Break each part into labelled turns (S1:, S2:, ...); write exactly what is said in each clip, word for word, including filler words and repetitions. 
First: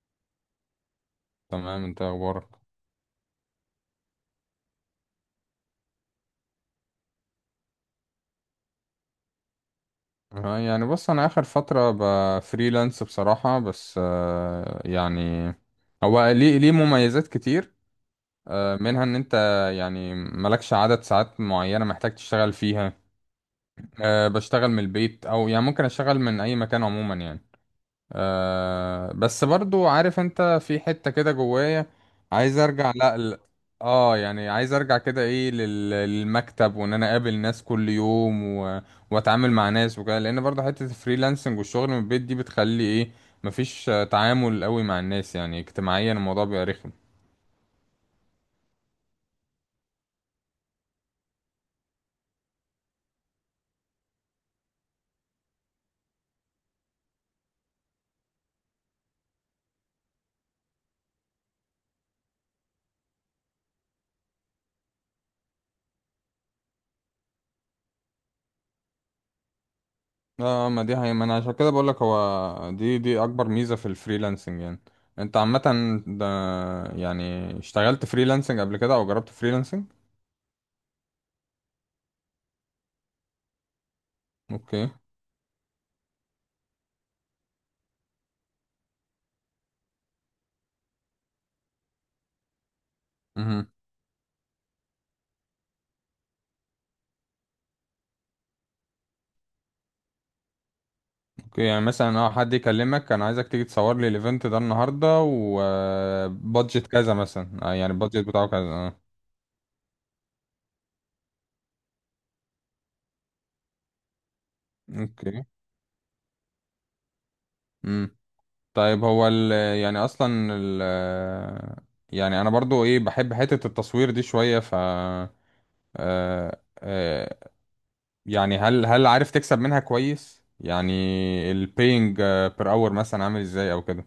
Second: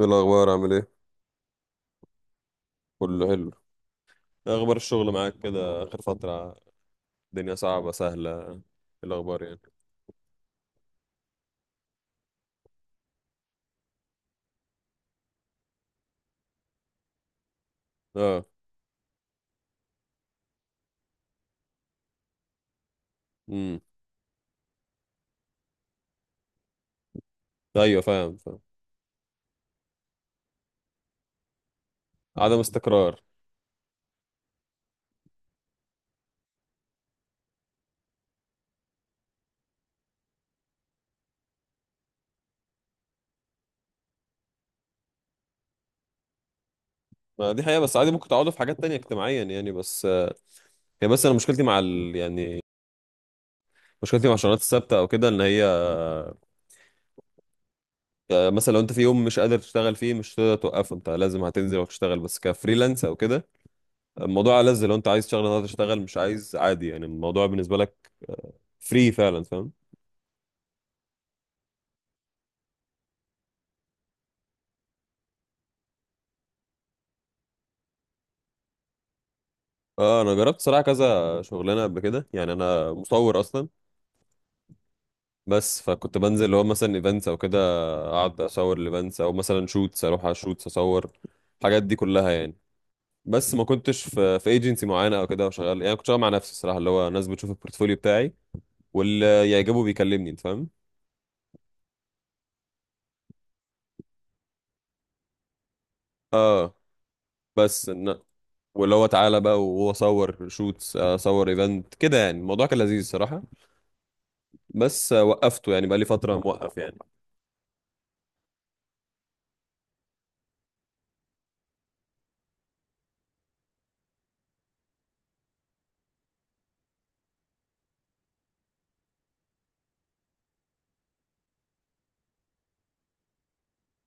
S1: ايه الاخبار؟ عامل ايه؟
S2: تمام، انت ايه اخبارك؟
S1: كله حلو. إيه اخبار الشغل معاك كده اخر فتره؟ الدنيا صعبه سهله إيه؟ الاخبار يعني.
S2: آه، يعني بص، انا اخر فتره بفريلانس بصراحه، بس آه، يعني هو ليه ليه مميزات كتير.
S1: اه.
S2: آه، منها ان انت يعني مالكش عدد ساعات معينه محتاج تشتغل فيها.
S1: امم.
S2: آه، بشتغل من البيت او يعني ممكن اشتغل من اي مكان عموما يعني.
S1: ايوه، فاهم فاهم.
S2: آه بس برضو، عارف انت في حتة كده جوايا
S1: عدم
S2: عايز ارجع، لا
S1: استقرار.
S2: ل... اه يعني عايز ارجع كده ايه لل... للمكتب، وان انا اقابل ناس كل يوم و... واتعامل مع ناس وكده، لان برضو حتة الفريلانسنج والشغل من البيت دي بتخلي ايه، مفيش آه، تعامل قوي مع الناس، يعني اجتماعيا الموضوع بيبقى رخم.
S1: ما دي حقيقه، بس عادي، ممكن تعوضه في حاجات تانية اجتماعيا يعني بس. آه، هي، بس انا مشكلتي مع ال... يعني مشكلتي مع الشغلانات الثابته او كده ان هي. آه، مثلا لو انت في يوم مش قادر تشتغل فيه، مش هتقدر توقفه، انت لازم هتنزل وتشتغل، بس كفريلانس او كده الموضوع ألذ. لو انت عايز تشتغل النهارده تشتغل، مش عايز عادي، يعني الموضوع بالنسبه لك فري فعلا، فاهم.
S2: اه ما دي هي، ما انا عشان كده بقولك هو دي دي اكبر ميزة في الفريلانسنج يعني. انت عامة ده، يعني اشتغلت فريلانسنج قبل كده او جربت فريلانسنج؟
S1: اه، انا جربت صراحه كذا شغلانه قبل كده، يعني انا مصور اصلا.
S2: اوكي.
S1: بس فكنت بنزل اللي هو مثلا ايفنتس او كده، اقعد اصور الايفنتس، او مثلا شوتس، اروح على شوتس اصور الحاجات دي كلها يعني. بس ما
S2: مهم.
S1: كنتش في في ايجنسي معينه او كده وشغال، يعني كنت شغال مع نفسي الصراحه، اللي هو ناس بتشوف البورتفوليو بتاعي واللي يعجبه بيكلمني، انت فاهم.
S2: اوكي، يعني مثلا اه حد يكلمك انا عايزك تيجي تصور لي الايفنت ده النهارده،
S1: اه،
S2: وبادجت كذا مثلا، آه،
S1: بس
S2: يعني
S1: إن...
S2: البادجت بتاعه كذا
S1: واللي
S2: اه
S1: هو تعالى بقى وهو صور شوتس اصور ايفنت كده، يعني الموضوع كان لذيذ الصراحه. بس آه،
S2: اوكي.
S1: وقفته يعني، بقى لي فتره موقف يعني.
S2: امم طيب، هو ال يعني اصلا ال يعني انا برضو ايه بحب حتة التصوير دي شوية، ف آه، آه، يعني هل هل عارف تكسب منها كويس يعني؟ البينج بير اور مثلا عامل ازاي او كده؟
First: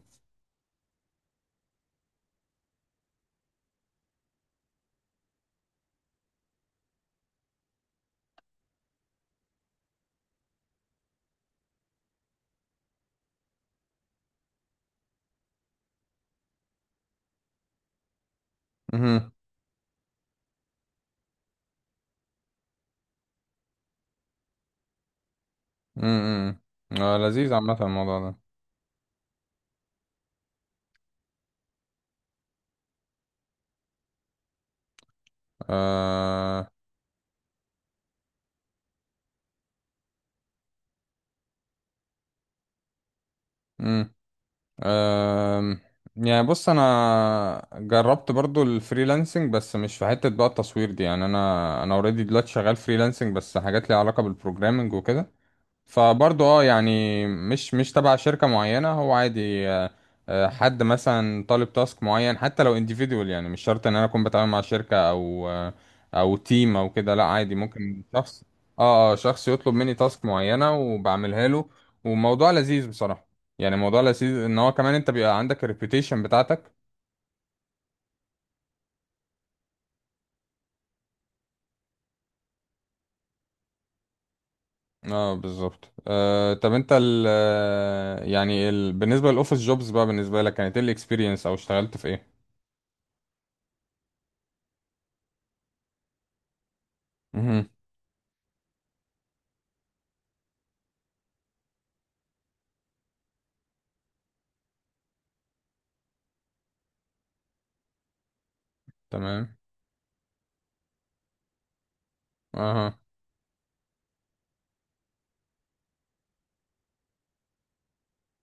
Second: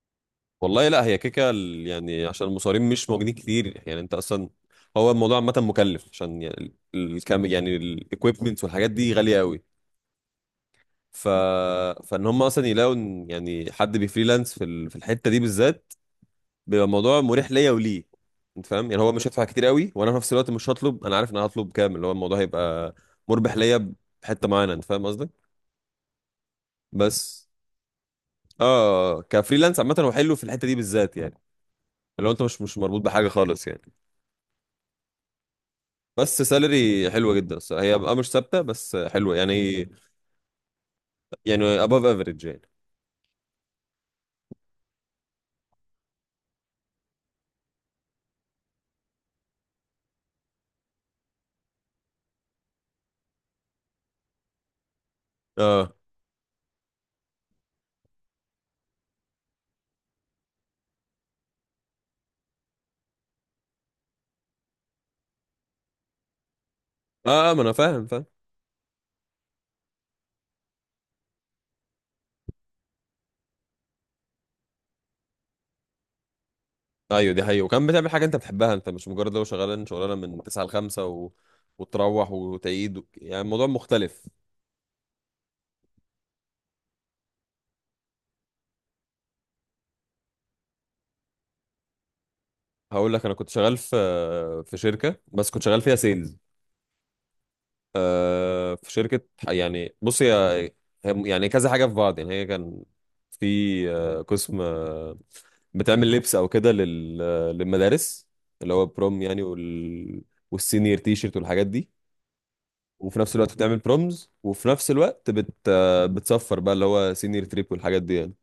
S1: والله لا، هي كيكه ال- يعني عشان المصارين مش موجودين كتير، يعني انت اصلا. هو الموضوع عامه مكلف، عشان يعني ال- الكام، يعني الايكويبمنتس والحاجات دي غاليه قوي. ف فان هم مثلا يلاقوا إن يعني حد بيفريلانس في ال- في الحته دي بالذات، بيبقى الموضوع مريح ليا وليه، انت فاهم. يعني هو مش
S2: امم
S1: هيدفع كتير قوي، وانا في نفس الوقت مش هطلب، انا عارف ان انا هطلب كام، اللي هو الموضوع هيبقى مربح ليا بحته معينه، انت فاهم قصدي،
S2: امم آه،
S1: بس.
S2: لذيذ عامة الموضوع ده.
S1: اه كفريلانس عامه هو حلو في الحته دي بالذات يعني، لو انت مش مش مربوط بحاجه خالص يعني. بس
S2: آه،
S1: سالري حلوه جدا الصراحه، هي بقى مش ثابته بس حلوه يعني يعني above average يعني.
S2: مم. أم، يعني بص، انا جربت برضو الفريلانسنج بس مش في حتة بقى التصوير دي، يعني انا انا اوريدي دلوقتي شغال فريلانسنج بس حاجات ليها علاقة بالبروجرامنج وكده.
S1: اه،
S2: فبرضه، اه يعني مش مش تبع شركة معينة، هو عادي. آه، آه، حد مثلا طالب تاسك معين، حتى لو individual، يعني مش شرط ان انا اكون بتعامل مع شركة او آه، او تيم او كده، لا
S1: اه،
S2: عادي
S1: ما انا
S2: ممكن
S1: فاهم فاهم.
S2: شخص، اه، اه، شخص يطلب مني تاسك معينة وبعملها له. وموضوع لذيذ بصراحة، يعني موضوع لذيذ ان هو كمان انت بيبقى عندك الريبيوتيشن بتاعتك.
S1: ايوه دي حقيقة، وكمان بتعمل حاجه انت بتحبها، انت مش مجرد لو شغال شغلانه من تسعة ل الخمسة و... وتروح وتعيد و... يعني الموضوع مختلف.
S2: اه بالظبط. آه طب انت ال آه، يعني ال بالنسبة للاوفيس جوبز بقى، بالنسبة لك كانت ايه الاكسبيرينس او اشتغلت في ايه؟
S1: هقول لك، انا كنت شغال في في شركه، بس كنت شغال فيها سيلز.
S2: مهم.
S1: آه في شركة، يعني بص، هي هي- يعني كذا حاجة في بعض، يعني هي كان في آه قسم آه بتعمل لبس أو كده لل- آه، للمدارس، اللي هو بروم يعني،
S2: تمام.
S1: وال والسينيور تي شيرت والحاجات دي،
S2: اها.
S1: وفي نفس الوقت بتعمل برومز، وفي نفس الوقت بت آه، بتصفر بقى اللي هو سينيور تريب والحاجات دي يعني.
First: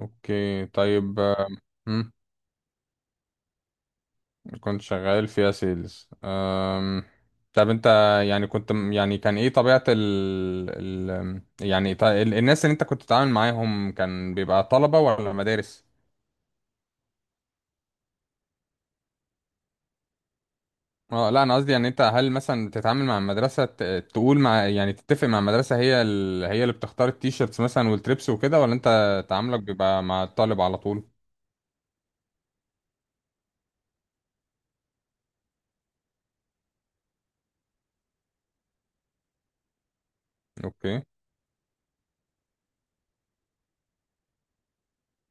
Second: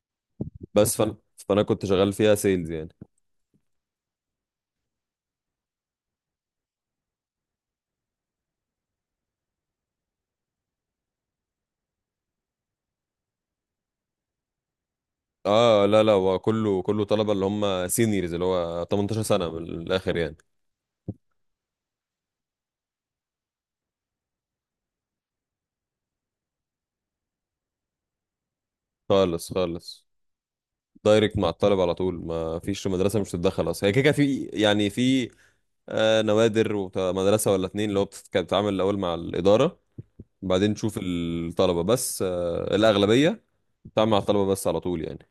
S2: اوكي،
S1: بس فانا
S2: طيب. آم،
S1: فانا كنت شغال
S2: مم،
S1: فيها سيلز يعني.
S2: كنت شغال فيها سيلز. أم. طب انت، يعني كنت، يعني كان ايه طبيعة ال، ال... يعني ط- ال... الناس اللي انت كنت بتتعامل معاهم كان بيبقى طلبة ولا مدارس؟
S1: اه، لا لا، هو كله كله طلبة اللي هم سينيورز، اللي هو تمنتاشر سنة من الآخر يعني.
S2: اه لا، انا قصدي يعني انت هل مثلا تتعامل مع المدرسة، ت... تقول مع يعني تتفق مع المدرسة، هي ال... هي اللي بتختار التيشيرتس مثلا والتريبس وكده، ولا انت
S1: خالص
S2: تعاملك بيبقى
S1: خالص،
S2: مع الطالب على طول؟
S1: دايركت مع الطالب على طول، ما فيش مدرسه مش تتدخل اصلا، هي كده كده. في يعني في آه، نوادر ومدرسه ولا اتنين، اللي هو بتت- كانت بتتعامل الاول مع الاداره، بعدين تشوف
S2: اوكي.
S1: الطلبه. بس آه، الاغلبيه بتتعامل مع الطلبه بس على طول يعني.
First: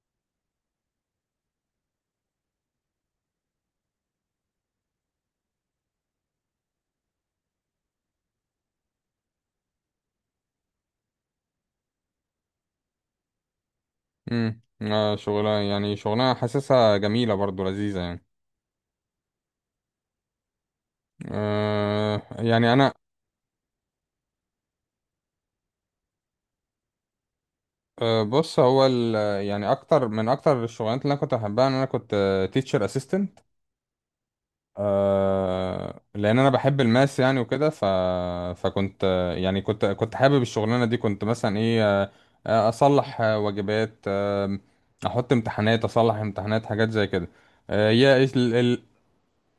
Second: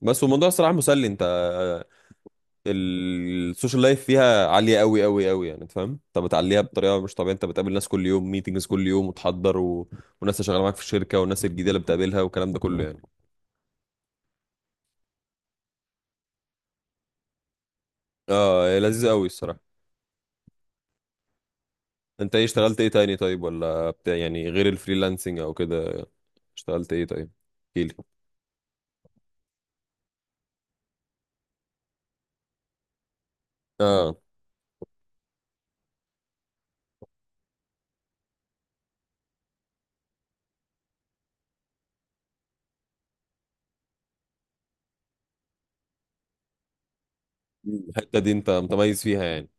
S1: بس والموضوع الصراحه مسلي، انت. آه، السوشيال لايف فيها عاليه قوي قوي قوي، يعني انت فاهم، انت بتعليها بطريقه مش طبيعيه، انت بتقابل ناس كل يوم، ميتنجز كل يوم، وتحضر و... والناس اللي شغاله معاك في الشركه، والناس الجديده اللي بتقابلها والكلام ده كله يعني.
S2: امم آه شغلها، يعني شغلها حاسسها جميلة، برضو لذيذة يعني.
S1: اه لذيذ قوي الصراحه.
S2: آه
S1: انت ايه
S2: يعني
S1: اشتغلت ايه
S2: انا
S1: تاني طيب، ولا بتاع يعني غير الفريلانسنج او كده؟ اشتغلت ايه طيب، احكيلي.
S2: آه بص، هو ال- يعني اكتر من اكتر الشغلانات اللي انا كنت بحبها ان انا كنت تيتشر اسيستنت.
S1: اه،
S2: آه لان انا بحب الماس يعني وكده، ف فكنت آه، يعني كنت كنت حابب الشغلانة دي. كنت مثلا ايه، آه آه، اصلح آه، واجبات، آه احط امتحانات، اصلح امتحانات، حاجات زي كده. آه،
S1: الحته
S2: هي
S1: دي انت متميز فيها يعني.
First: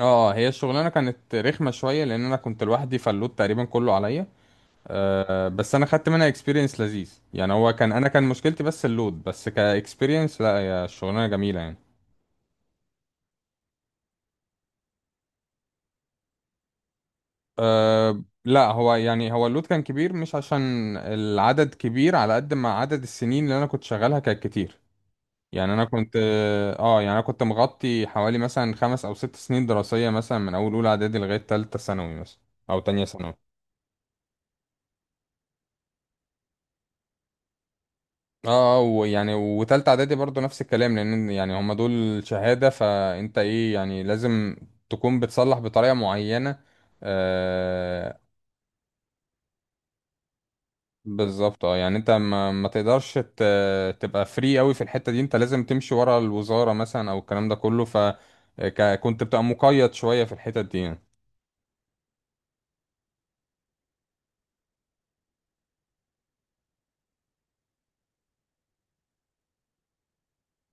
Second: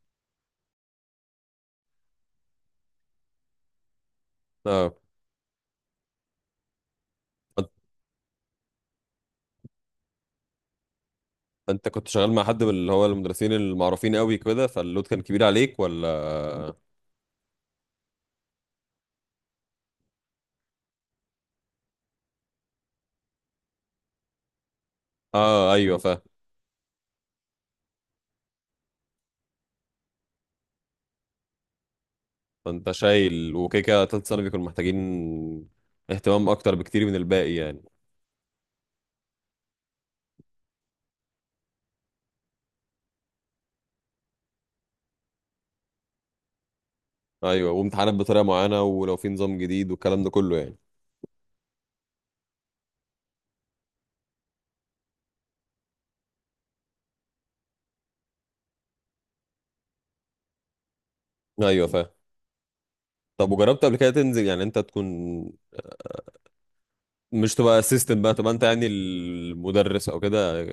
S2: اه هي الشغلانه كانت رخمه شويه لان انا كنت لوحدي، فاللود تقريبا كله عليا.
S1: اه
S2: آه بس انا خدت منها اكسبيرينس لذيذ، يعني
S1: انت
S2: هو كان انا، كان مشكلتي بس اللود، بس كاكسبيرينس لا، هي الشغلانه جميله يعني.
S1: انت كنت شغال مع حد من اللي هو المدرسين المعروفين قوي كده، فاللود كان كبير عليك، ولا؟
S2: آه لا، هو يعني هو اللود كان كبير مش عشان العدد كبير، على قد ما عدد السنين اللي انا كنت شغالها كانت كتير.
S1: اه،
S2: يعني انا
S1: ايوه
S2: كنت
S1: فاهم.
S2: اه يعني انا كنت مغطي حوالي مثلا خمس او ست سنين دراسيه، مثلا من اول اولى اعدادي لغايه ثالثه ثانوي مثلا، او
S1: فانت
S2: تانية ثانوي.
S1: شايل، وكيكه تالت سنه بيكونوا محتاجين اهتمام اكتر بكتير من الباقي يعني.
S2: اه، ويعني وتالتة اعدادي برضو نفس الكلام، لان يعني هما دول شهادة، فانت ايه يعني لازم تكون بتصلح بطريقة معينة
S1: ايوه وامتحانات
S2: آه
S1: بطريقه معينه، ولو في نظام جديد والكلام ده كله يعني.
S2: بالظبط. اه يعني انت ما, ما تقدرش ت- تبقى فري قوي في الحتة دي، انت لازم تمشي ورا الوزارة مثلا او الكلام ده كله، فكنت بتبقى مقيد شوية في الحتة دي يعني.
S1: ايوه فاهم. طب وجربت قبل كده تنزل يعني، انت تكون مش تبقى اسيستنت بقى، تبقى انت يعني المدرس او كده،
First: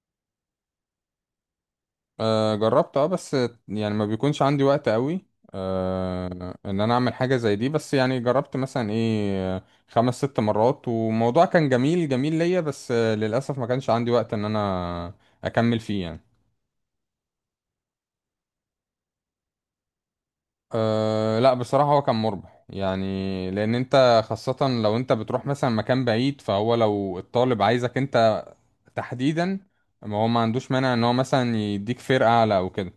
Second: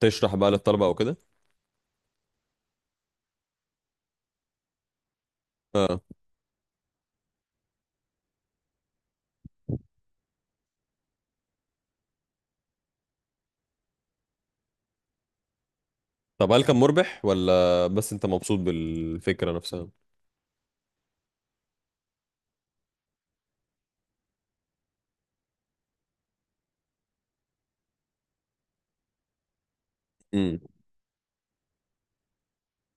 S1: تشرح بقى للطلبه او كده؟
S2: آه جربت، اه، بس يعني ما بيكونش عندي وقت قوي
S1: اه.
S2: آه ان انا اعمل حاجة زي دي، بس يعني جربت مثلا ايه آه، خمس ست مرات، والموضوع كان جميل جميل ليا، بس آه للأسف ما كانش عندي وقت ان انا اكمل فيه يعني.
S1: طب هل كان مربح، ولا بس انت مبسوط بالفكره نفسها؟
S2: أه لا، بصراحة هو كان مربح يعني، لأن أنت خاصة لو أنت بتروح مثلا مكان بعيد، فهو لو الطالب عايزك أنت تحديدا، ما هو ما
S1: امم.
S2: عندوش مانع إن هو مثلا يديك فرقة أعلى أو كده.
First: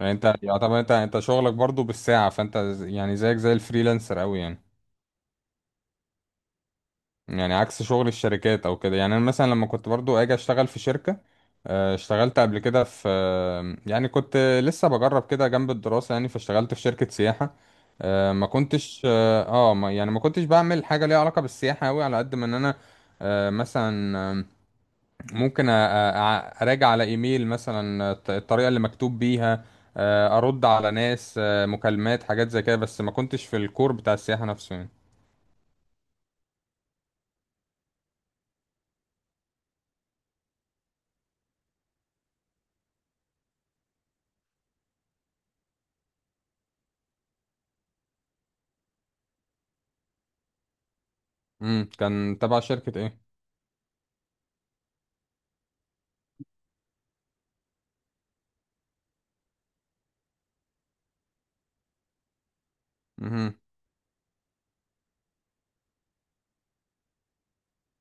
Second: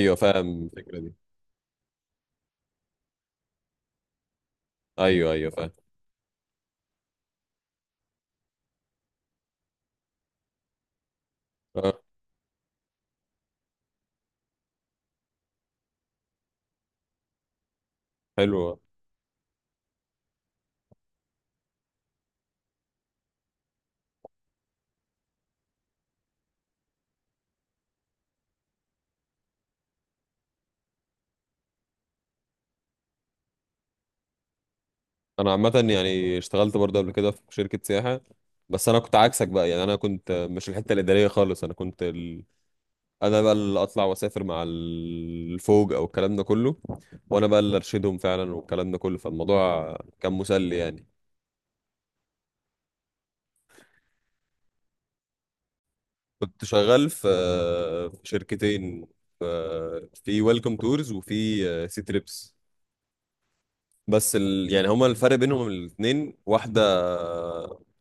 S2: يعني انت
S1: فاهم
S2: يعتبر، انت
S1: الفكره دي.
S2: انت شغلك برضو بالساعة، فانت، ز- يعني زيك زي الفريلانسر قوي يعني.
S1: ايوه ايوه فاهم.
S2: يعني عكس شغل الشركات او كده. يعني انا مثلا لما كنت برضو اجي اشتغل في شركة، آه،
S1: اه
S2: اشتغلت قبل كده في، آه، يعني كنت لسه بجرب كده جنب الدراسة يعني، فاشتغلت في شركة سياحة. آه، ما
S1: حلو.
S2: كنتش اه آه، ما يعني ما كنتش بعمل حاجة ليها علاقة بالسياحة قوي، على قد ما ان انا آه، مثلا ممكن أ- أ- اراجع على ايميل مثلا الط- الطريقه اللي مكتوب بيها، آه، ارد على ناس، آه، مكالمات، حاجات زي كده، بس ما كنتش في الكور بتاع السياحه نفسه يعني.
S1: انا عامه يعني اشتغلت برضه قبل كده في شركه سياحه، بس انا كنت عكسك بقى، يعني انا كنت مش الحته الاداريه خالص، انا كنت ال... انا بقى اللي اطلع واسافر مع الفوج او الكلام ده كله، وانا بقى اللي ارشدهم فعلا والكلام ده كله، فالموضوع كان مسلي يعني.
S2: امم كان تبع شركه ايه؟
S1: كنت شغال في في شركتين، في في ويلكم تورز وفي سي تريبس.
S2: امم.
S1: بس ال... يعني هما الفرق بينهم الاثنين واحدة،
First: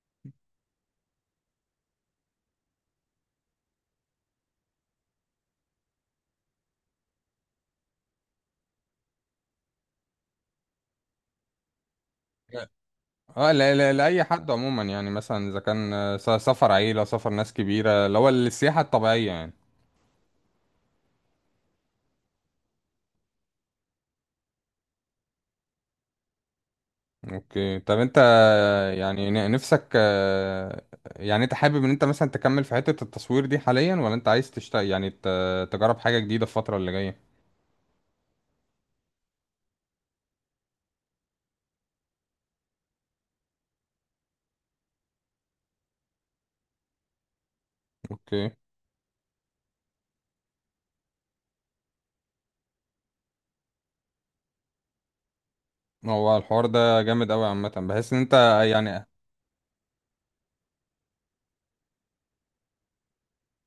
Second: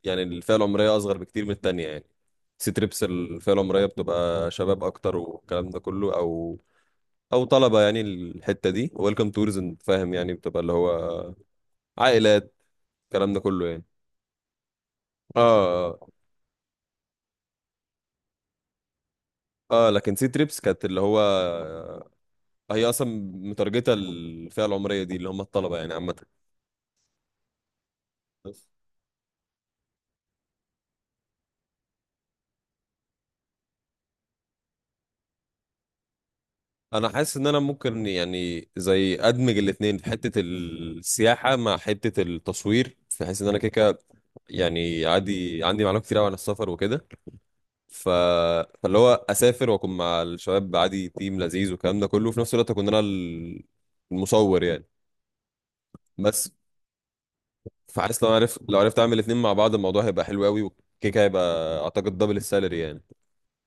S1: يعني الفئة العمرية أصغر بكتير من التانية يعني. سي تريبس الفئة العمرية بتبقى شباب أكتر والكلام ده كله، أو أو طلبة يعني. الحتة دي ويلكم تورز، أنت فاهم يعني، بتبقى اللي هو عائلات الكلام ده
S2: اه
S1: كله
S2: لا،
S1: يعني.
S2: لا، لاي حد عموما، يعني مثلا اذا
S1: اه
S2: كان
S1: اه.
S2: آه، س- سفر عيله، سفر ناس كبيره، اللي هو السياحه الطبيعيه يعني.
S1: آه، لكن سي تريبس كانت اللي هو هي اصلا مترجته الفئه العمريه دي، اللي هم الطلبه يعني عامه.
S2: اوكي، طب انت،
S1: بس
S2: يعني ن- نفسك، آه، يعني انت حابب ان انت مثلا تكمل في حته التصوير دي حاليا، ولا انت عايز تشتغل يعني ت- تجرب حاجه جديده في الفتره اللي
S1: انا حاسس
S2: جايه؟
S1: ان انا ممكن يعني زي ادمج الاثنين، في حته السياحه مع حته التصوير، في حيث ان انا كده كده يعني عادي عندي معلومات كتير قوي عن السفر وكده. ف...
S2: اوكي.
S1: فاللي هو اسافر واكون مع الشباب، عادي تيم لذيذ والكلام ده كله، وفي نفس الوقت اكون انا ال- المصور يعني.
S2: هو
S1: بس
S2: الحوار ده جامد قوي عامه، بحس ان
S1: فحاسس لو
S2: انت،
S1: عرفت لو عرفت
S2: يعني،
S1: اعمل الاثنين مع بعض، الموضوع هيبقى حلو قوي، وكيكه هيبقى اعتقد دبل السالري يعني.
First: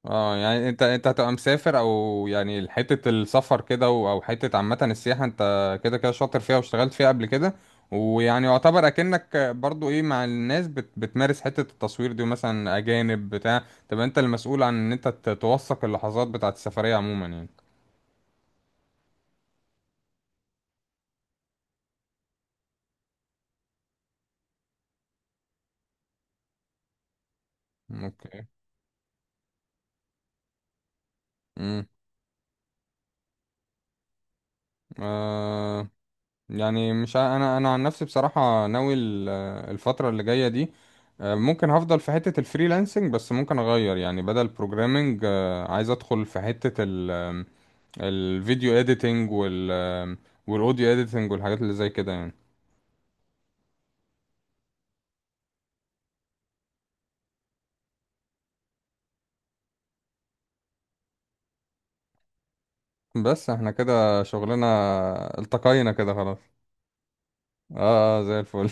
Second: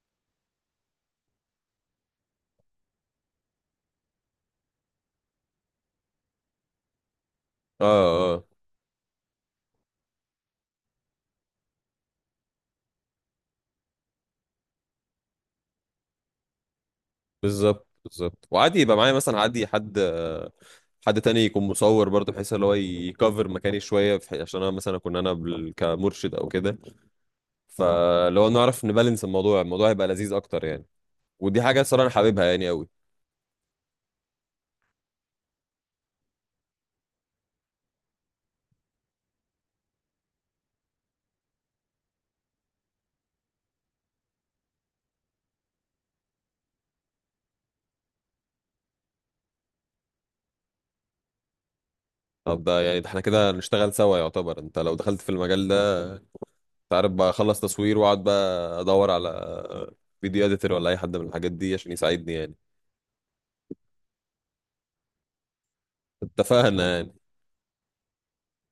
S2: اه يعني انت انت هتبقى مسافر، او يعني حته السفر كده، و- او حته عامه السياحه، انت كده كده شاطر فيها واشتغلت فيها قبل كده،
S1: اه. آه.
S2: ويعني يعتبر اكنك برضو ايه مع الناس، بت بتمارس حته التصوير دي، مثلا اجانب بتاع، تبقى انت المسؤول عن ان انت ت- توثق اللحظات بتاعه السفريه عموما يعني.
S1: بالظبط بالظبط، وعادي يبقى معايا مثلا عادي حد آه، حد تاني يكون مصور برضه، بحيث اللي هو يكفر مكاني شويه في حي- عشان انا مثلا اكون انا بال- كمرشد او كده.
S2: اوكي.
S1: فلو نعرف نبالانس الموضوع، الموضوع هيبقى لذيذ اكتر يعني. ودي حاجه الصراحه انا حاببها يعني قوي.
S2: امم يعني مش، ع- انا انا عن نفسي بصراحه ناوي ال- الفتره اللي جايه دي، آه، ممكن هفضل في حته الفريلانسنج، بس ممكن اغير، يعني بدل بروجرامنج عايز ادخل في حته ال- آم، الفيديو اديتنج، وال آم، والاوديو اديتنج، والحاجات اللي زي كده يعني.
S1: طب ده، يعني ده احنا كده نشتغل سوا يعتبر. انت لو دخلت في المجال ده، انت عارف بقى، اخلص تصوير واقعد بقى ادور على فيديو اديتور ولا اي حد من الحاجات دي عشان يساعدني يعني.
S2: بس احنا كده شغلنا التقينا كده خلاص.
S1: اتفقنا يعني.
S2: اه. آه، زي الفل